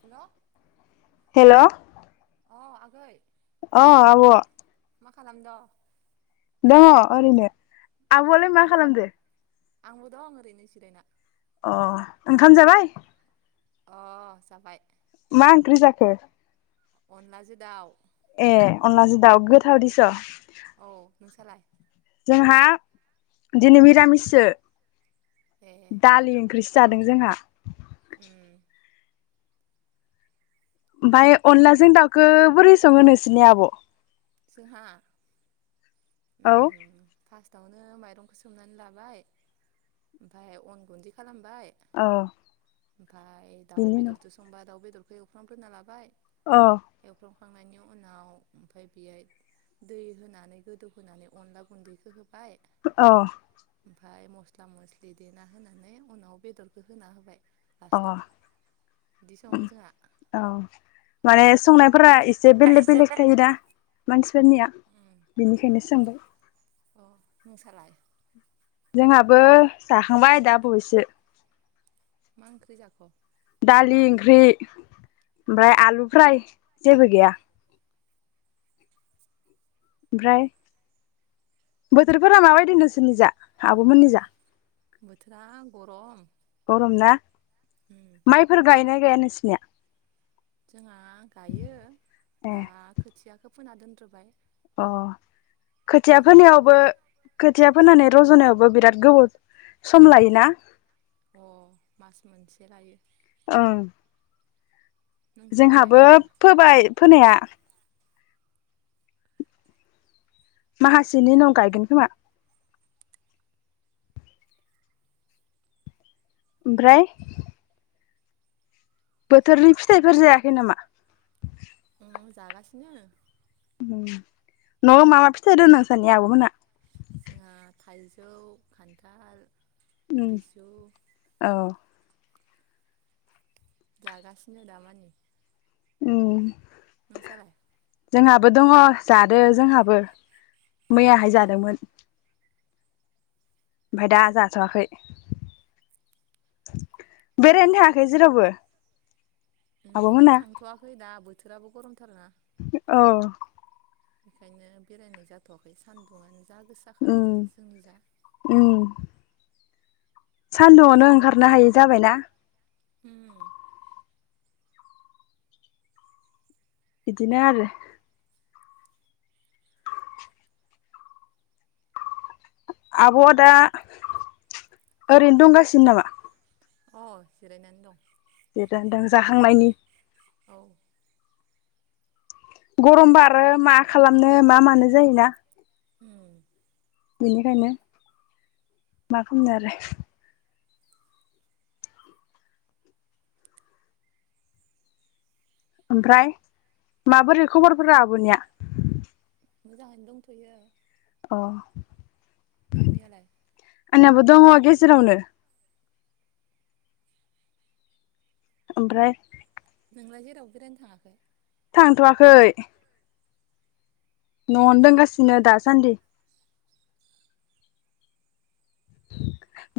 हेल' hello. अ आगै अ आब' मा खालामद'? दङ ओरैनो। ए आब'आलाय मा ओंखाम जाब खालामदो? आंबो दं ओरैनो जिरायना। अ ओंखाम जाबाय? अ जाबाय। मा ओंख्रि जाखो? अनलाजों दाउ ए अनलाजों दाव गोथाव दिस औ नोंसालाय? जोंहा दिनै मिरामिससो। ए दालि ओंख्रिस जादों जोंहा। उम ओमफ्राय अनलाजों दाउखो बोरै सङो नोंसोरनि आब'? जोंहा औ उम फास्टावनो नो माइरंखौ सोमनानै लाबाय ओमफ्राय अन गुनदै खालामब औ ओमफाय दाउ बिनि उनाव बेदरदो संबा दाउ बेदरखौ एवफ्राम ग्रोना लाबाय। अ एवखांनायनि उनाव ओमफ्राय बेहाय दै होनानै गोदौहोनानै अनला गुन्दैखौ होबाय। औ ओमफाय मस्ला मस्लि देना होनानै उनाव बेदरखौ होना होबाय अ लास्टआव बिदि सङो जोंहा। औ माने संनायफोरा इस से बेलेक एसे बेलेक बेल थायोना? मानसिफोरनिया उम बेनिखायनोसो सोंबाय? अ नोंसालाय? जोंहाबो जाखांबाय दा बावैसो। मा ओंख्रि जाख'? [unintelligible] ओमफाय आलु फ्राय जेबो गैया। ओमफ्राय बोथोरफोरा माबायदि नोंसोरनि जा आब'मोननि जा? बोथोरा गरम गरम ना उम माइफोर गायना गाया नों सिनिया? जोंहा गायो दा ए खोथियाखौ फुना दोनद्रोबाय। अ खोथिया फोनायावबो जाथ'वाखै खोथिया फोनानै रजनायावबो बिराद गोबाव सम लायोना? अ मास मोनसे लायो। ओं। नोंसालाय जोंहाबो गायना गाया फोबाय फोनाया। माहासेनि उनाव गायगोन खोमा। ओमफ्राय बोथोरनि फिथाइफोर जायाखै नामा? अ जागासिनो। न'आव माबा फिथाइ द नोंसानि आब'मोनहा? जोंहा थाइजौ खान्थाल उम लिसु औ जागासिनो दामानि। उम। नोंसालाय? जोंहाबो दङ जादो जोंहाबो मैयाहाय जादोंमोन। ओमफाय दा जाथ'वाखै बेरायनो थायाखै जेरावबो? उम आब'मोना थांथ'वाखै दा बो थोराबो गरमथार ना। औ। बेखायनो बेरायनाय जाथ'वाखै सान्दुङानो जा गोसाखा उम जोंनि इजा। उम सानदुंआवनो ओंखारनो हायि जाबायना? होम। बिदिनो आरो। आब'आ दा ओरैनो दंगासिनो नामा? अ जिरायनानै दं। जिरायनानै दं जाखांनायनि। औ गरमबा आरो मा खालामनो मा मानो जायोना? उम बेनिखायनो मा खामनो आरो। ओमफ्राय माबोरै खबरफोरा आब'निया? मोजाङैनो दंथ'यो। अ नोंनियालाय? आंनाबो दङ गेजेरावनो। ओमफ्राय नोंलाय जेरावबो बेरायनो थाङाखै? थांथ'वाखै। न'आवनो दंगासिनो दासान्दि।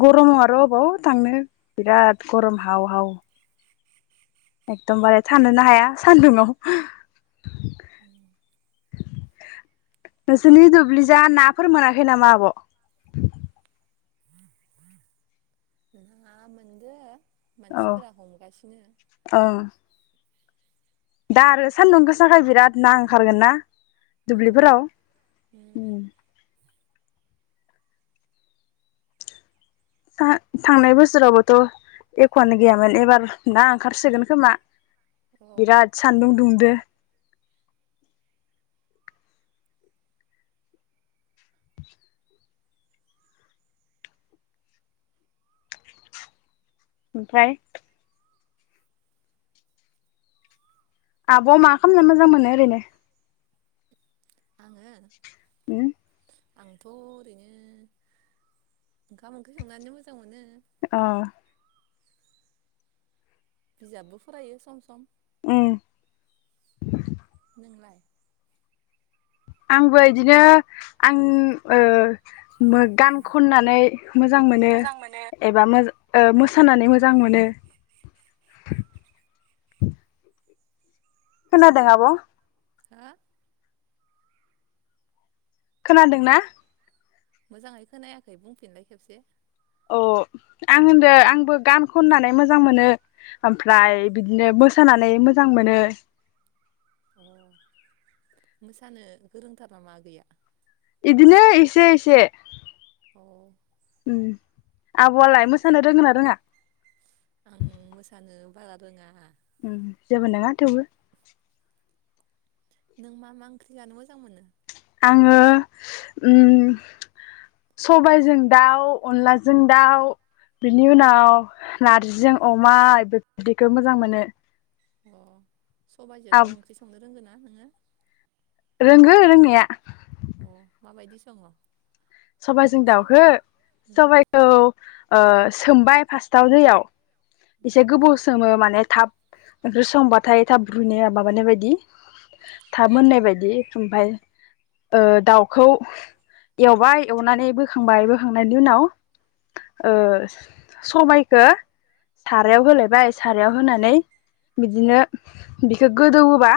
गरमाव आरो अबाव थांनो। बिराद गरम हाव हाव। एकदमबारे थानोनो हाया सान्दुंआव। [inaudible] नोंसोरनि दुब्लिजा नाफोर मोनाखै नामा आब'? ना मोनदो। औ मानसिफोरा हमगासिनो ओं दा आरो सान्दुं गोसाखाय बिराद ना ओंखारगोन ना? औ दुब्लिफोराव उम था थांनाय बोसोरावबोथ' एक'आनो गैयामोन एबार ना ओंखारसोगोन खोमा। औ बिराद सान्दुं दुंदो। [inaudible] ओमफ्राय आब' मा खालामना मोजां मोनो ओरैनो। आङो उम। आंथ' अ बिजाबबो फरायो सम सम उ। नोंलाय आंबो बिदिनो आं ओ गान खन मोजां मोनो मोसानानै मोजां मोनो खोनादोंआब'। हो खोनादोंना? मोजाङै खोनायाखै बुंफिनलाय खेबसे अ आं होनदों आंबो गान खननानै मोजां मोनो ओमफ्राय बिदिनो मोसानानै मोजां मोनो [inaudible] अ। इदिनो औ। आबौआलाय मोसानो रोंगोना रोङा? आं मोसानो बारा रोङा। जेबो नङा थेवबो नों मा मा ओंख्रि जानो मोजां मोनो? आङो ओ औ। साइाजजों दउ ओंख्रि संनो रोंगो ना। मा होनङो रोंङो रोंनाया। अ माबायदि सङ'? सबाइजों दाउखो सबाइखौ ओ सोमबाय फासताव दैयाव इसे गोबाव सोमो माने थाब ओंख्रि संबाथाय थाब रुनाय माबानाय बायदि थाब मोननाय बायदि ओमफफ्राय ओ दाउखौ एवबाय एवनानै बोखांबाय बोखांनायनि उनाव ओ सबायखौ सारायाव होलायबाय सारायाव होनानै बिदिनो बिखौ गोदौबा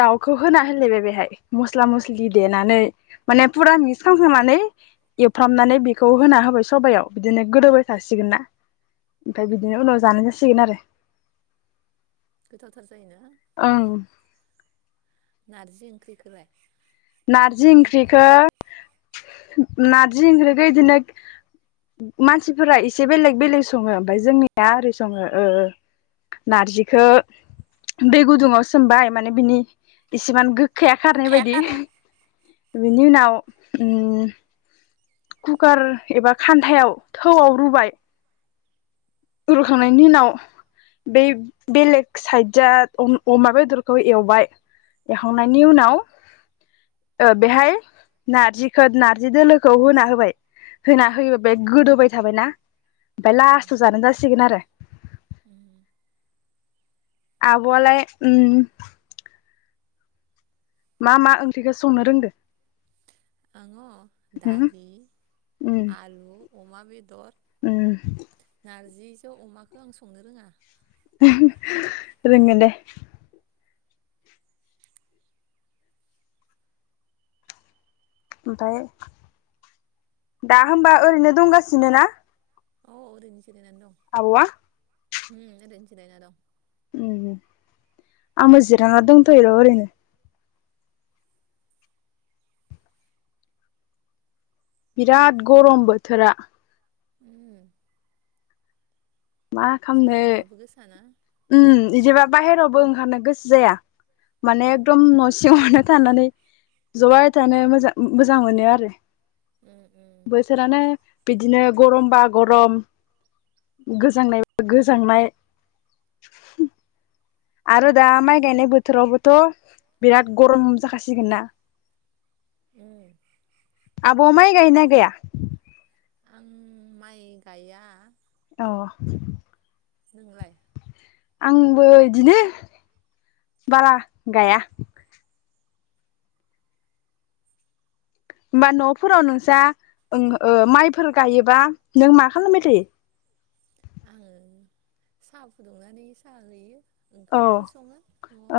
दाउखौ होना होलायबाय बेहाय मस्ला मस्लि देनानै माने पुरा मिक्स खालामखांनानै एवफ्रामनानै बेखौ होना होबाय सबायाव बिदिनो गोदौाय थासिगोन ना ओमफ्राय उम बिदिनो उनाव जानाय जासिगोन आरो गोथावथार जायोना ओं नारजि ओंख्रिखौलाइ नारजि ओंख्रिखो नार्जि ओंख्रिखो इदिनो मानसिफोरा एसे बेलेग बेलेग सङो ओमफ्राय जोंनिया ओरै सङो ओ नारजिखौ दै गुदुङाव सोमबाय माने बिनि इसेमान गोखाया खारनाय बायदि बिनि उनाव कुकार एबा खान्थायाव थौआव रुबाय ररुखांनायनि उनाव बेै बेलेग साइद जा अमा बेदरखौ एवबाय एवखांनायनि उनाव ओ बेहाय नारजिखौ नार्जि दोलोखौ होना होबाय होना होयो बे गोदाय थाबायना बेओमफाय उम लास्टाव जानो जास सिगोन आरो उम आब'आलाय उम मा मा ओंख्रिखौ संनो रोंदो? आङो उम दालि आलु अमा बेदर उं नारजिजो अमाखौ आं संनो रोङा रोंगोन दे ओमफ्राय दा होमबा ओरैनो दंगासिनो ना? औ ओरैनोसो जिरायनानै आब'आ दं उम ओरैनो जिरायना दं आंबो जिरायना दंथ'योर' ओरैनो बिराद गरम बोथोरा उं मा खालामनो गोसाना उम इदिबा बाहेरावबो ओं खानो गोसो जाया माने औ एकदम उम न' सिङावनो थानानै जबाय थानो मोजा-मोजां मोनो आरो उम बोथोरानो बिद बिदिनो गरमबा गरम गोजांनायबा गोजांनाय आरो दा माइ गायनाय बोथोरावबोथ' बिराद गरम जाखासिगोन ना उम [inaudible] आब' माय गायोना गाया? आं माइ गायया औ नोंलाय? आंबो बिदिनो बारा गाया होमबा न'फोराव नोंस्रा ओं ओ माइफोर गायोबा नों मा खालामबाय थायो? [inaudible] औ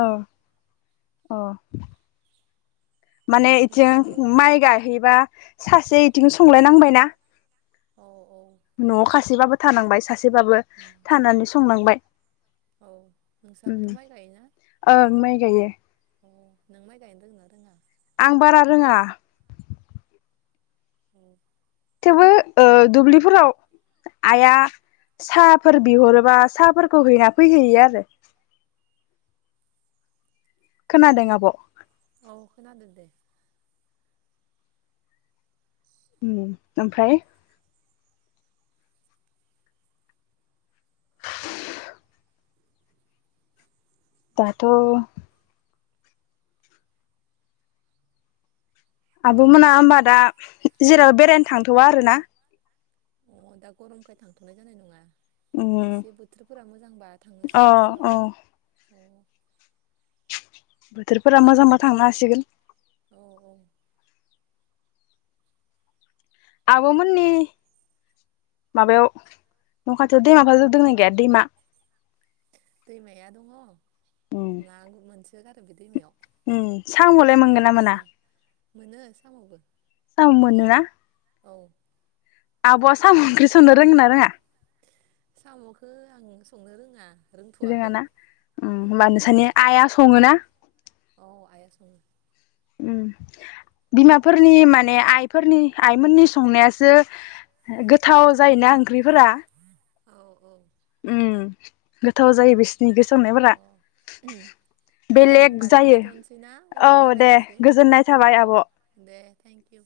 औ [inaudible] माने नोंसाबो बिथिं माइ गायहैबा सासे इथिं संलायनांबायना औ औ न'आव खासिबाबो थानांबाय सासे एसेबाबो उम थानानै संनांबाय औ उम नोंस्राबोथ' माइ गायोना? ओं माइ गायो [inaudible] आं बारा रोङा [inaudible] थेवबो ओ दुब्लिफोराव आइआ साहाफोर बिहरोबा साहाफोरखौ हैना फैहैयो आरो खोनादों आब' औ खोनादों दे ओम ओमफ्राय? [inaudible] दाथ' आब' मोना होमबा दा जेरावबो बेरायनो थांथ'वा आरोना? [inaudible] उम अ [inaudible] अ [inaudible] बोथोरफोरा मोजांबा थांनो हासिगोन औ औ आब' मोननि माबायाव न'खाथियाव दैमा दंना गैया दैमा? दैमाया दङ ना [inaudible] ओम साम'लाय दैमायाव मोनगोन ना मोना? गुरसोयो [inaudible] साम' मोनोना? औ आब'आ साम' ओंख्रि संनो रोङोना रोङा? साम'खौ आं संनो रोङा रोंथ'वाखै रोङाना ओम औ होमबा नोंसानि नोंलाय आइआ सङो ना? औ आइआ सङो ओम बिमाफोरनि माने आइफोरनि आइमोननि संनायासो गोथाव जायोना ओंख्रिफोरा। औ औ ओम गोथाव जायो बेसो अ ओम दे बेलेग होनबा जायो लाखिथ'नोसैना उनाव औ दे राय्लायनोसै गोजोननाय अ थाबाय आब' दे थेंकिउ।